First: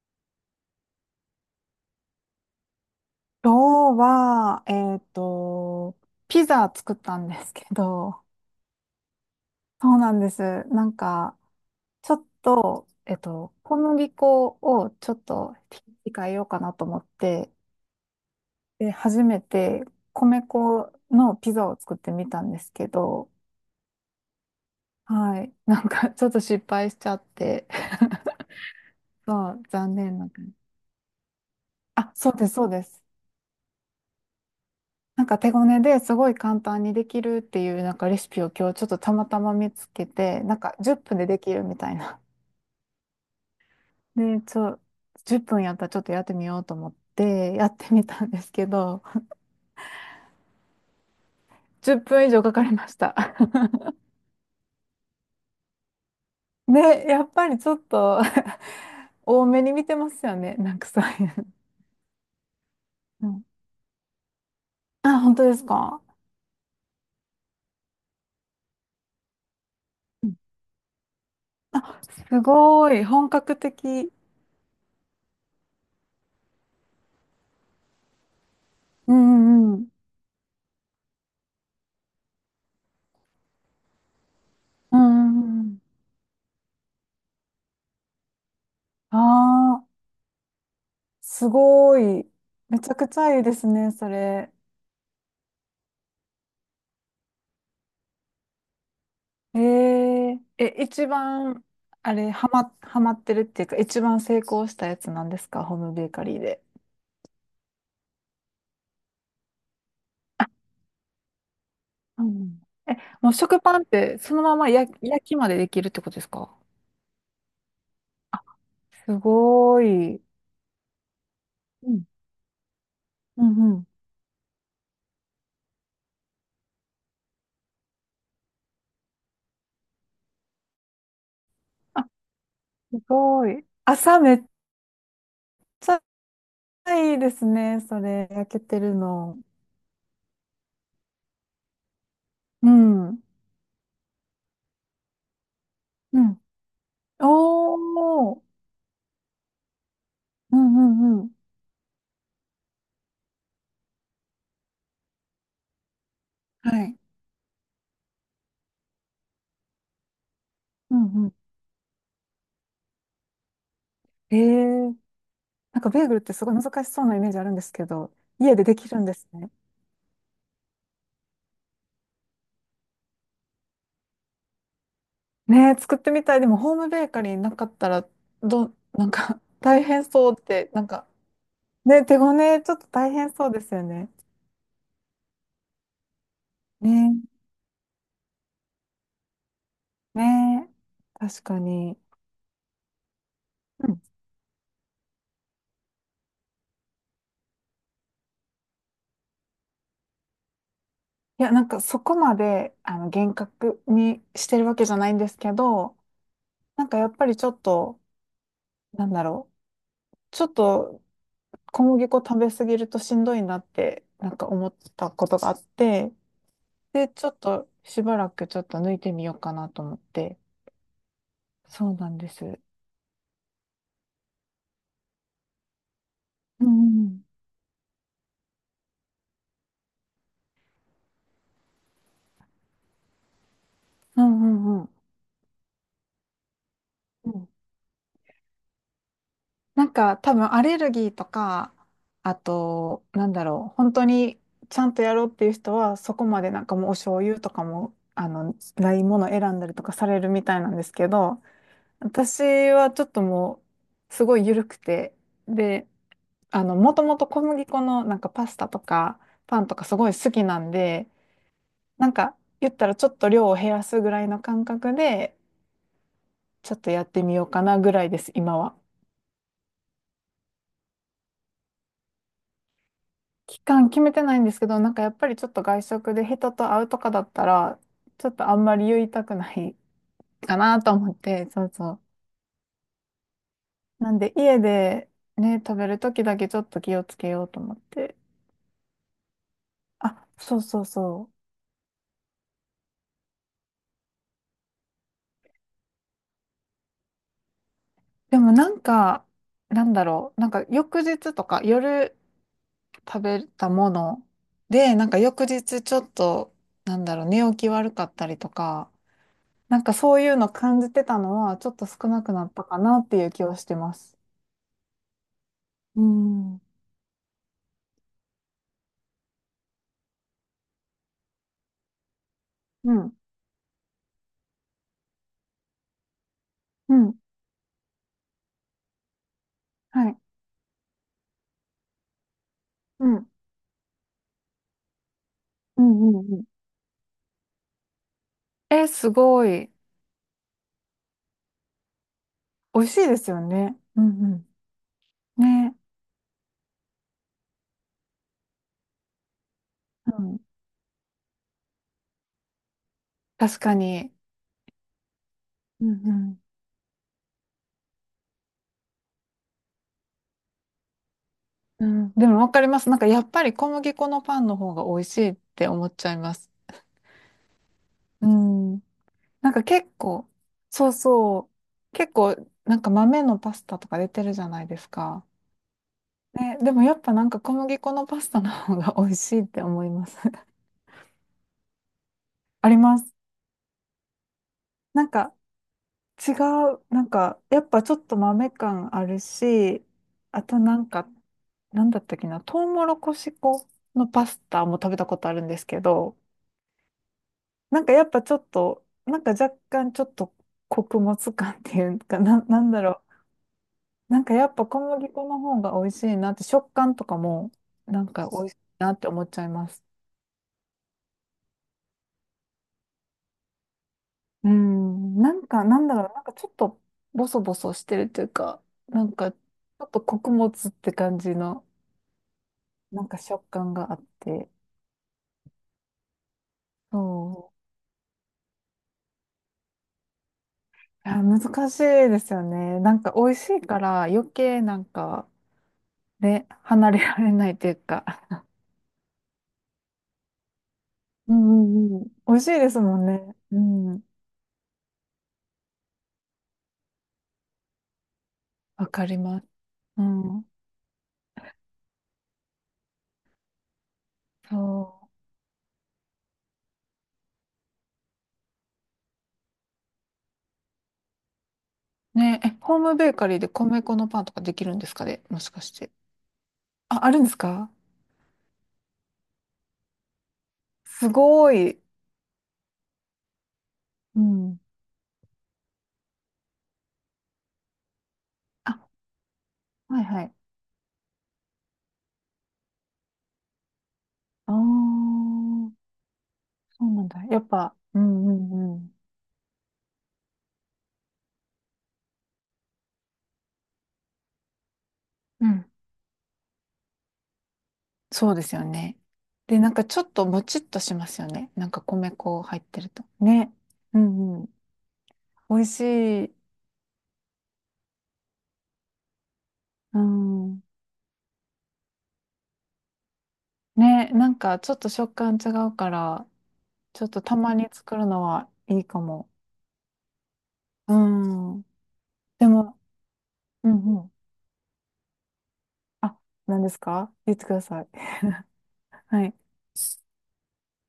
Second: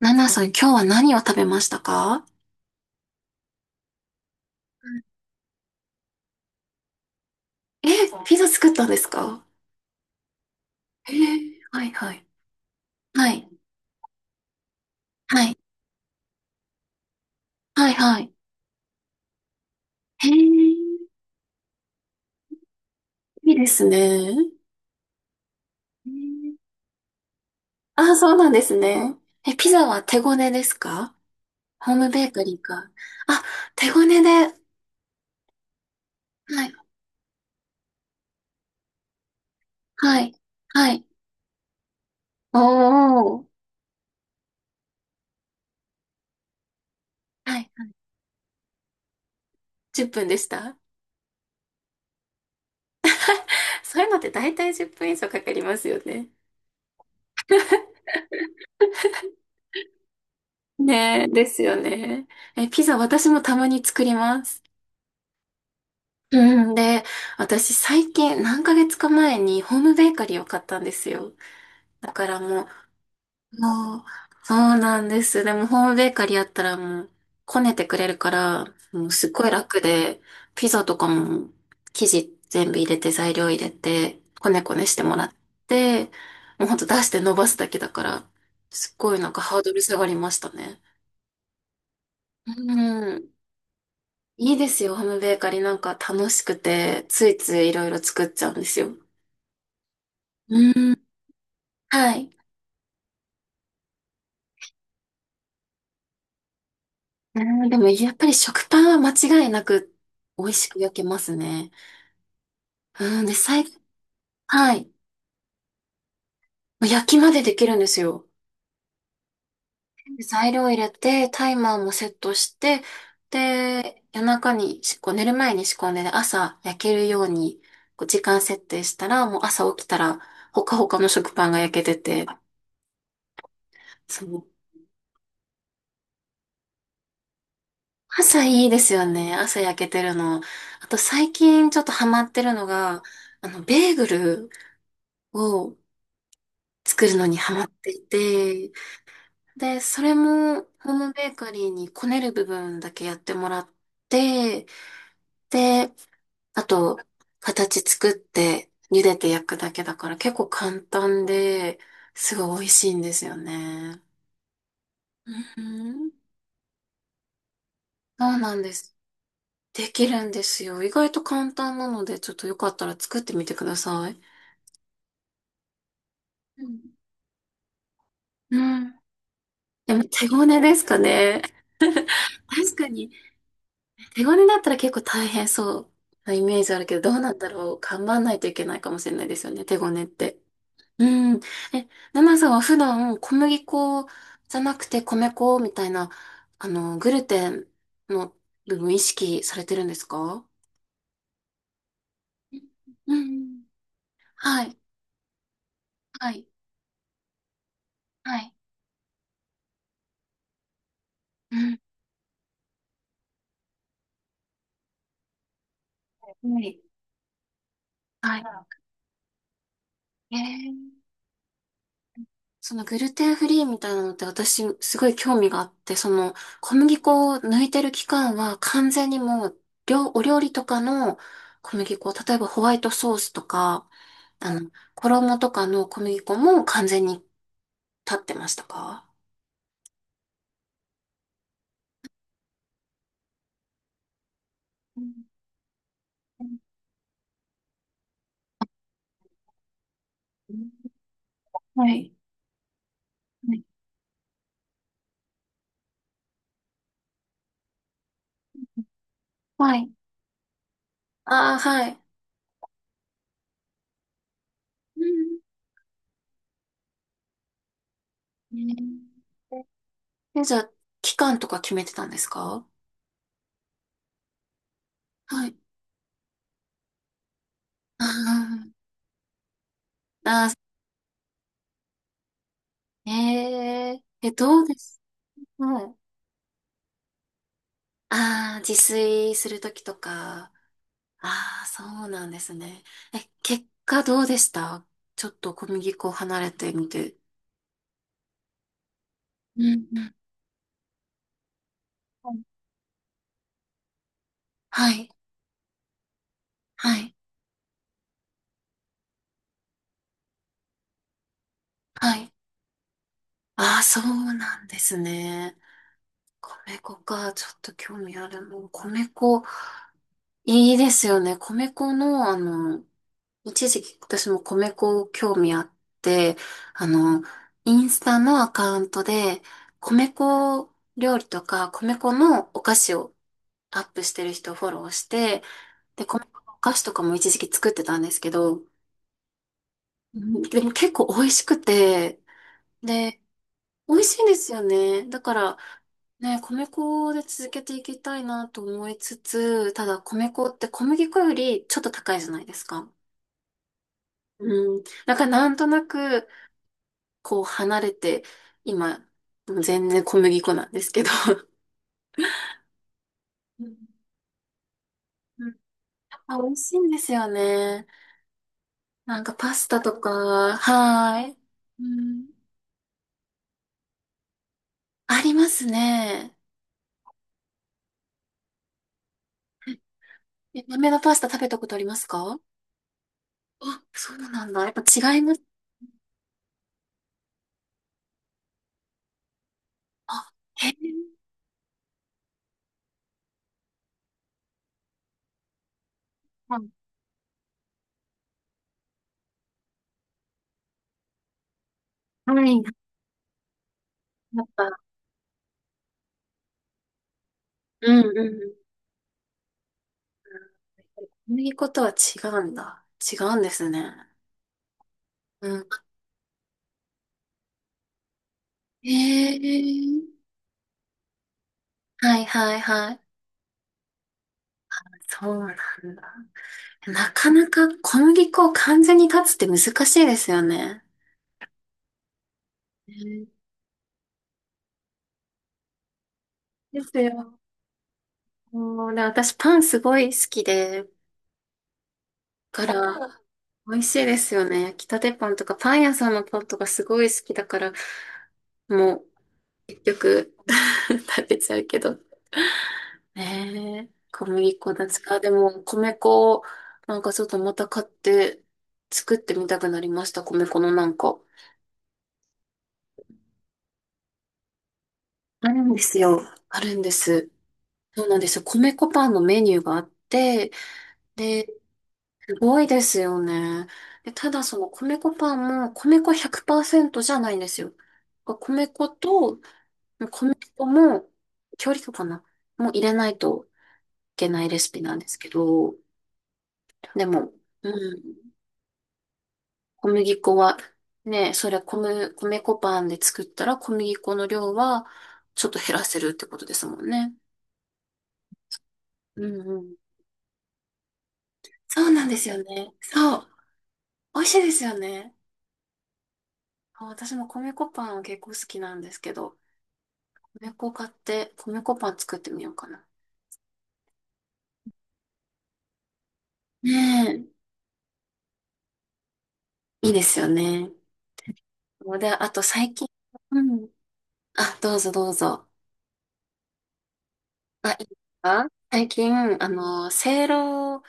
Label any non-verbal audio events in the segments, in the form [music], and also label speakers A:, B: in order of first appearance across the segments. A: ナナさん、今日は何を食べましたか？
B: 今日は、ピザ作ったんですけ
A: え、
B: ど、
A: ピザ作ったんですか？
B: [laughs] そうなんです。なん
A: え
B: か、
A: ー、はい
B: ち
A: は
B: ょっ
A: い。
B: と、
A: はい、
B: 小麦粉をちょっ
A: は
B: と
A: い、
B: 控えようかなと思って、
A: はい、はい。
B: で、初めて
A: へえ、
B: 米粉
A: い
B: のピザを作ってみたんですけど、
A: いですね。
B: はい。なん
A: え
B: か、ちょっと
A: ー、
B: 失敗しちゃって、
A: あ、そうなんですね。
B: [laughs] ま
A: え、
B: あ、
A: ピザ
B: 残
A: は
B: 念
A: 手
B: な
A: ご
B: 感
A: ねで
B: じ。
A: すか？ホーム
B: あ、
A: ベ
B: そ
A: ー
B: う
A: カ
B: です、
A: リー
B: そうで
A: か。
B: す。
A: あ、手ごねで。は
B: なんか手ごねですごい簡単
A: い、
B: にできるっていうなんかレシピを今日ちょっとたまたま見つけ
A: はい、
B: て、なんか
A: は
B: 10
A: い。
B: 分でできるみたいな。
A: おー。
B: [laughs] で、10分やったらちょっとやってみようと思って
A: は
B: や
A: い。
B: ってみたんですけど、
A: 10分でした。
B: 10分以上かかりました。[laughs]
A: そういうのって大体10分以上かかりますよね。
B: ね、やっぱりちょっと [laughs] 多めに見てますよね。なんかそう
A: ね
B: い
A: え、で
B: う。
A: すよね。え、ピザ
B: う
A: 私も
B: ん。
A: たまに作ります。
B: あ、本当ですか？
A: うん、で、私最近何ヶ月か前にホームベーカ
B: う
A: リ
B: ん。
A: ーを買ったんですよ。
B: あ、
A: だから
B: す
A: も
B: ごい。本格
A: う、もう、
B: 的。
A: そうなんです。でもホームベーカリーやったらもう、こねてくれるから、もう
B: う
A: すっ
B: ん
A: ごい
B: うんう
A: 楽
B: ん。
A: で、ピザとかも生地全部入れて材料入れて、こねこねし
B: うん
A: てもらっ
B: うんうん。
A: て、もうほんと出して伸ばすだけだから、すっご
B: あ
A: いなんかハードル下
B: あ。
A: がりましたね。
B: すごい。
A: う
B: めちゃくち
A: ん、
B: ゃいいですね、それ。
A: いいですよ、ホームベーカリーなんか楽しくて、ついついいろいろ作っちゃうんですよ。う
B: え、
A: ーん。
B: 一番、あ
A: はい。
B: れ、ハマってるっていうか、一番成功したやつなんですか、ホームベーカリーで。
A: うーん、でもやっぱり食パンは間違いなく美味しく焼けますね。
B: うん。え、
A: うん、
B: もう
A: で、
B: 食パンってそのまま
A: はい。
B: 焼きまでできるってことですか？
A: 焼きまでできるんですよ。
B: あ、すごい。
A: 材料入れて、タイマーも
B: う
A: セ
B: ん。
A: ットして、
B: うんうん。
A: で、夜中にこう寝る前に仕込んで、で朝焼けるように、こう時間設定したら、もう朝起きたら、ほかほかの食パンが焼けて
B: あ、
A: て、
B: すごい。朝
A: そ
B: めっ
A: う。
B: ちゃいいですね、それ、
A: 朝
B: 焼け
A: いいで
B: てる
A: すよね。
B: の。
A: 朝焼けてるの。あと最近ちょっとハマってるの
B: う
A: が、
B: ん。
A: ベーグルを、
B: うん。
A: 作るのにハマってい
B: おー。
A: て、で、それ
B: う
A: も
B: んう
A: ホーム
B: んう
A: ベ
B: ん。
A: ーカリーにこねる部分だけやってもらって、で、あ
B: は
A: と、
B: い。
A: 形作って茹でて焼くだけだから結構簡
B: うん
A: 単
B: うん。
A: で、すごい美味しいんですよね。
B: ええ。
A: う
B: なんかベー
A: ん、
B: グルってすごい難しそうなイメージあるんですけど、
A: そうな
B: 家
A: ん
B: で
A: で
B: でき
A: す。
B: るんですね。
A: できるんですよ。意外と簡単なので、ちょっとよかったら作ってみてください。
B: ねえ、作ってみたい。でも
A: う
B: ホー
A: ん。
B: ムベーカリーなかったら、
A: うん。
B: なんか [laughs] 大
A: でも
B: 変
A: 手
B: そうっ
A: ごね
B: て、
A: で
B: な
A: す
B: ん
A: か
B: か、
A: ね。
B: ね、手ごね、ち
A: 確
B: ょっと
A: かに。
B: 大変そうですよね。
A: 手ごねだったら結構大変そうなイメージあるけど、どう
B: ね
A: なんだろう。頑張んないといけないかもしれないですよね、手ごねっ
B: え、
A: て。
B: ね
A: う
B: え、
A: ん。
B: 確か
A: え、
B: に。
A: ナナさんは普段小麦
B: うん。
A: 粉じゃなくて米粉みたいな、グルテンの部分意識されてるんですか？
B: いや、なんかそこまで、あの、
A: う
B: 厳
A: ん。
B: 格にして
A: は
B: るわ
A: い。
B: けじゃないんですけど、
A: はい。
B: なんかやっぱりちょっと、
A: はい。
B: なんだろう、ちょっと
A: うん。
B: 小麦粉食べ過ぎるとしんどいなって、なんか思ったことがあって、
A: はい。
B: で、ちょっとしばら
A: はい。
B: くちょっと抜いてみようかなと思っ
A: え
B: て。
A: ー
B: そうなんです。
A: そのグルテンフリーみたいなのって私すごい興味があって、その
B: う
A: 小麦
B: ん
A: 粉を抜いてる期間は完全にもうお料理とかの小麦粉、例えばホワイトソースとか、
B: うんうんうん
A: 衣とかの小麦粉も完全に
B: うん。
A: 立ってましたか？
B: なんか多分アレルギーとか、あと、なんだろう、本当にちゃんとやろうっ
A: は
B: ていう人は、そこまで
A: い。
B: なんかもうお醤油とかも、あの、ないものを選んだりとかされるみ
A: う
B: たいな
A: ん
B: んですけど、
A: はい
B: 私はちょっともう、すごい緩くて、で、あの、もともと小麦粉のなんかパスタとか、パンと
A: は
B: か
A: い。
B: すごい好きなんで、
A: ああ、はい。
B: なんか言ったらちょっと量を減らすぐらいの感覚
A: う
B: で
A: ん、
B: ちょっとやってみようかなぐらいです今は。
A: え、じゃあ、期間とか決めてたんですか？
B: 期間決めてないんですけど、なんかやっぱりち
A: は
B: ょっ
A: い。
B: と外食で人と会うとかだったら
A: あ
B: ちょっとあん
A: ー、
B: まり言いたくない
A: あ
B: かなと思って。そうそう。
A: ー、え、え
B: なん
A: え、
B: で家
A: どうです？
B: でね、食
A: は
B: べ
A: い。
B: る時だけちょっと気をつけようと思って。
A: ああ、自炊するときと
B: あ、
A: か。
B: そうそうそう。
A: ああ、そうなんですね。え、結果どうでした？ちょっと小麦粉を離れてみて。
B: でもなんか、
A: う
B: な
A: ん
B: ん
A: う
B: だ
A: ん。
B: ろう、なんか翌日とか夜食べたもの
A: は
B: で、な
A: い。
B: んか翌日ちょっと、
A: は
B: な
A: い、
B: ん
A: は
B: だ
A: い、
B: ろう、寝起き悪かったりとか、なんかそういうの感じてたのは、ちょっと少なくなったかなっていう気はして
A: ああ、
B: ま
A: そ
B: す。
A: うなんですね。
B: うん。う
A: 米粉か、ちょっと興味ある。もう米粉、いいですよね。米粉の、
B: ん、
A: 一時期私も米粉興味あって、あ
B: うん、
A: の、インスタのアカウントで、米
B: はい、
A: 粉料理とか、米粉のお菓子
B: う
A: を
B: ん、
A: アップしてる人をフォローして、
B: う
A: で、
B: ん、うん、
A: 細かい
B: うん。
A: お菓子とかも一時期作ってたんですけど、
B: え、すごい。
A: うん、でも結構美味しくて、
B: 美味しいで
A: で、
B: すよね。
A: 美
B: う
A: 味しいんで
B: ん
A: すよね。だか
B: う
A: ら
B: ん。ね。
A: ね、米粉で続けていきたいなと思いつつ、ただ
B: う
A: 米
B: ん。
A: 粉って小麦粉よりちょっと高いじゃないですか。
B: 確かに。
A: うん。だからなんとな
B: うんう
A: く、
B: ん。
A: こう離れて、今、もう全然小麦粉なんですけど。
B: うん。でもわかります。なんかやっぱり
A: う
B: 小
A: ん、
B: 麦粉のパンの方が美味しいっ
A: うん、
B: て思っちゃいま
A: あ、美
B: す。
A: 味しいんですよね。
B: うん。
A: なんか
B: な
A: パ
B: んか
A: スタ
B: 結
A: とか、
B: 構、そう
A: はーい。
B: そ
A: う
B: う、結構
A: ん、
B: なんか豆のパスタとか出てるじゃないです
A: あ
B: か。
A: りますね。
B: ね、でもやっぱなんか小麦粉のパスタの方が美味しいって思います。[laughs]
A: え、豆のパスタ食べたことありますか？
B: あります。
A: あ、そうなんだ。やっぱ
B: なん
A: 違いま
B: か
A: す。
B: 違う、なんかやっぱちょっと豆感あるし、
A: あ、
B: あと
A: へえ。
B: なんか、なんだったっけな、トウモロコシ粉のパスタも食べたことあるんですけど、
A: はい。
B: なんかやっぱちょっと、なんか若干ちょっと穀物感っていうか、
A: は
B: な、な
A: い、
B: んだろう。なんか
A: やっ
B: やっぱ
A: ぱ、
B: 小麦粉の方が美味しいなって、食感とかも
A: う
B: なん
A: ん、う
B: か美味しい
A: ん、
B: なって思っちゃいます。
A: 小麦粉とは違うんだ。違うんですね。
B: うん、なん
A: う
B: か
A: ん。
B: なんだろう、なんかちょっとボソボソしてるっていうか、
A: へ
B: なんかちょっと
A: え。
B: 穀物って感じの
A: はいはいはい。
B: なんか食感があって、
A: そうなんだ。なか
B: そ
A: なか小麦粉を完全に断つって難しいですよね。
B: う。いや、難しいですよね。なんか美
A: ね、
B: 味しいから余計なんか、ね、
A: で
B: 離
A: す
B: れられ
A: よ。
B: ないというか。
A: もうね、私パンすごい好きで、
B: うんうんうん。美味しい
A: だか
B: ですもん
A: ら、
B: ね。う
A: 美味し
B: ん。
A: いですよね。焼きたてパンとか、パン屋さんのパンとかすごい好きだから、
B: わ
A: も
B: か
A: う
B: ります。
A: 結
B: う
A: 局
B: ん。
A: [laughs] 食べちゃうけど。ねえ、小麦粉だつ
B: そう。
A: か。でも、米粉を、なんかちょっとまた買って、作ってみたくなりました。米粉のなんか。
B: ねえ、ホームベーカリーで米粉のパンとかできるんですかね、も
A: あ
B: しか
A: る
B: し
A: んで
B: て。
A: すよ。あるんで
B: あ、あるん
A: す。
B: ですか？
A: そうなんですよ。米粉パンのメニューがあって、
B: す
A: で、
B: ごい。
A: すごいですよね。で、
B: う
A: ただそ
B: ん。
A: の米粉パンも米粉100%じゃないんですよ。米
B: あ、
A: 粉と
B: はいは
A: こ
B: い。
A: の人も、調理とかな、もう入れないといけない
B: あ
A: レシピなんで
B: あ、
A: すけど、
B: そうな
A: で
B: んだ。
A: も、
B: やっ
A: う
B: ぱ、う
A: ん、
B: んうんうん。
A: 小麦粉は、ね、それは米粉パンで作ったら小麦粉の量はち
B: う
A: ょっと
B: ん。
A: 減らせるってことですもんね。
B: そうですよね。
A: うんう
B: で、なん
A: ん。
B: かちょっともちっとしますよね。なんか
A: そうなん
B: 米
A: です
B: 粉
A: よ
B: 入っ
A: ね。
B: てると。
A: そう。
B: ね。う
A: 美味し
B: ん
A: い
B: うん。
A: ですよね。
B: 美味しい。
A: あ、私も米粉パンは結構好きなんですけど、
B: う
A: 米
B: ん。
A: 粉買って米粉パン作ってみようかな。
B: ね、なんかちょっと食感違うから、
A: ね
B: ちょっと
A: え、
B: たまに作るのはいいかも。
A: いいですよね。
B: うん。
A: で、あと
B: で
A: 最
B: も、
A: 近、うん。
B: うんうん。
A: あ、どうぞどうぞ。
B: あ、何ですか？言ってくだ
A: あ、
B: さ
A: いい
B: い。
A: ですか？最
B: [laughs]
A: 近、
B: はい。
A: せいろ、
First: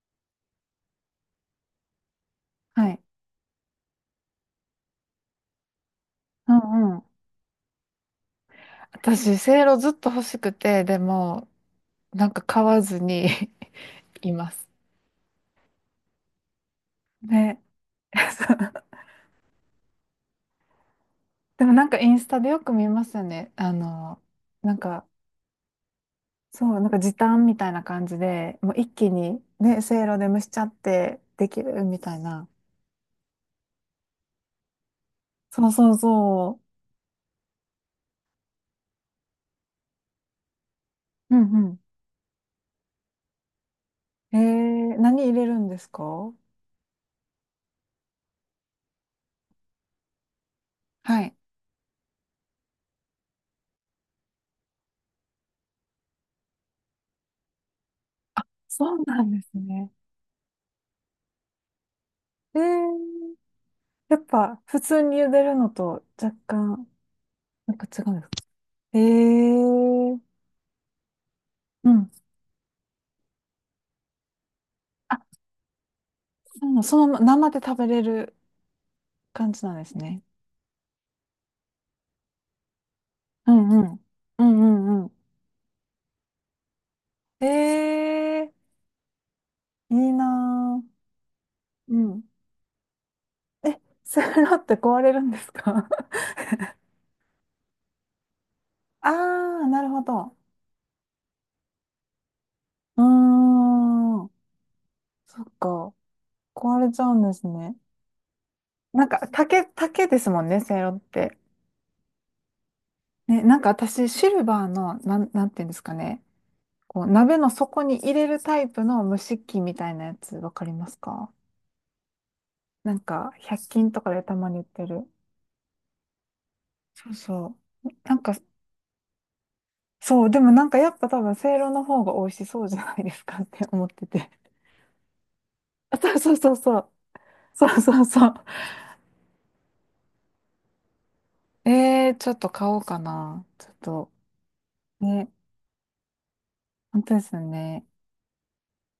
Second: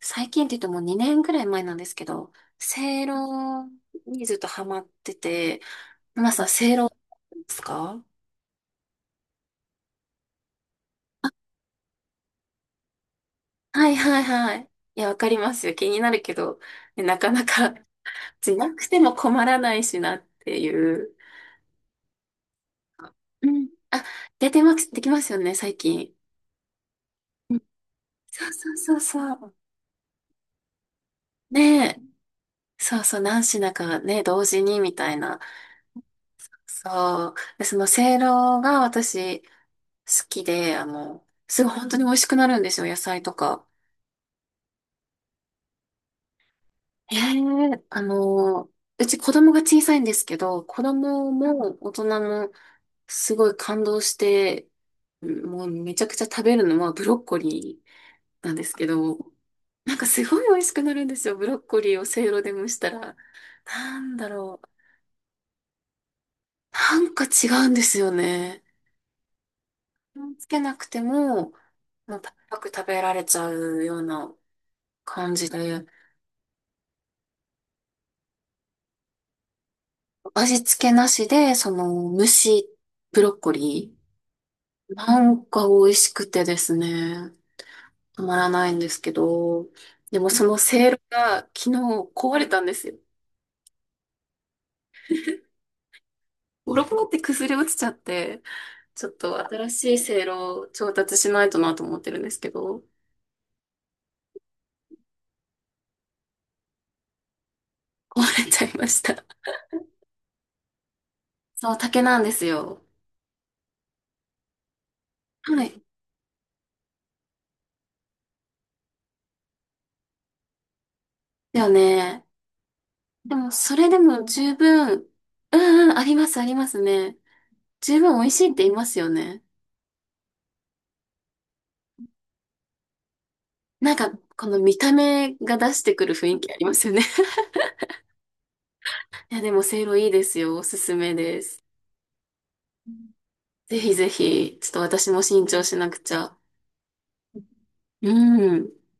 A: 最近って言っても2年ぐらい前なんですけど、
B: は
A: せ
B: い。
A: いろにずっとハマってて、皆さん、
B: う
A: せいろで
B: んうん。
A: すか？
B: 私、せいろずっと欲しくて、でも、なんか買わずに
A: はいは
B: [laughs]
A: い
B: いま
A: は
B: す。
A: い。いや、わかりますよ。気になるけど、ね、なかな
B: ね。
A: か、
B: [laughs] そ
A: しなく
B: う。
A: ても困らないしなっていう。
B: でもなんかインスタでよく見ますよ
A: う
B: ね。
A: ん。
B: あ
A: あ、
B: の、
A: 出て
B: な
A: ま
B: ん
A: す、で
B: か、
A: きますよね、最近。
B: そう、なんか時短みたいな感じ
A: そう
B: で、
A: そ
B: もう
A: う
B: 一
A: そう
B: 気に
A: そう。
B: ね、せいろで蒸しちゃってできる
A: ねえ。
B: みたいな。
A: そうそう、何品かね、同時にみたいな。
B: そうそうそ
A: そう。で、その、せいろが私、好きで、
B: う。う
A: すごい
B: ん
A: 本当に美味しくなるんですよ、野菜とか。
B: うん。何入れるんですか？
A: へえ、うち子供が小さいんですけど、子
B: は
A: 供
B: い。
A: も大人もすごい感動して、うん、もうめちゃくちゃ食べるのはブロッコリーなんですけ
B: そう
A: ど、
B: なんですね。
A: なんかすごい美味しくなるんですよ、ブロッコリーをせいろで
B: え
A: 蒸したら。
B: ー
A: なん
B: やっ
A: だろ
B: ぱ、
A: う。
B: 普通に茹でるのと若干、
A: なんか違うん
B: なん
A: で
B: か
A: す
B: 違
A: よ
B: うんですか？
A: ね。
B: ええー。
A: つけなくても、
B: うん。
A: もうパクパク食べられちゃうような
B: あ、
A: 感じで。
B: そうなの、そのまま生で食べれる感じなんですね。
A: 味付けなしで、その、蒸しブロッコ
B: うんう
A: リ
B: ん。うんう
A: ー。
B: んうん。
A: なんか美味しくてですね、
B: え
A: たまらな
B: え
A: いんですけど、
B: ー、いい
A: でもその
B: なー。
A: せいろが昨日
B: うん。
A: 壊れたんですよ。
B: え、セロって壊れるんですか？
A: ボロボロって崩れ落ちちゃって、
B: [laughs]
A: ちょっと
B: ああー、
A: 新
B: なる
A: しい
B: ほ
A: せい
B: ど。
A: ろを調達しないとなと思ってるんですけど、
B: うーん。そっか。壊れちゃうんですね。
A: 壊れちゃいまし
B: なん
A: た。
B: か、竹ですもんね、セイロって。
A: そう、竹なんですよ。
B: ね、なんか私、シルバーの、なん、なんて
A: は
B: いうんで
A: い。
B: すかね。こう、鍋の底に入れるタイプの蒸し器みたいなやつ、わかりますか？
A: だよね。
B: なんか、
A: でも、
B: 100
A: それ
B: 均
A: で
B: とか
A: も
B: でたま
A: 十
B: に売って
A: 分、
B: る。
A: うんうん、あります、あります
B: そう
A: ね。
B: そう。
A: 十分
B: なん
A: 美味
B: か、
A: しいって言いますよね。
B: そう、でもなんかやっぱ多分、せいろの方が美味しそうじゃないですかって思っ
A: なん
B: て
A: か、
B: て。
A: この見た目が出して
B: あ、
A: くる
B: そう
A: 雰
B: そう
A: 囲気
B: そう
A: ありま
B: そ
A: す
B: う。
A: よね。
B: そうそうそう。
A: [laughs] いや、でも、せいろいいですよ。おすすめです。
B: えー、ちょっと買おうかな。ちょっ
A: ぜひぜ
B: と、
A: ひ、ちょっと私も
B: ね、
A: 新調しなくちゃ。
B: 本当ですよね。
A: うん。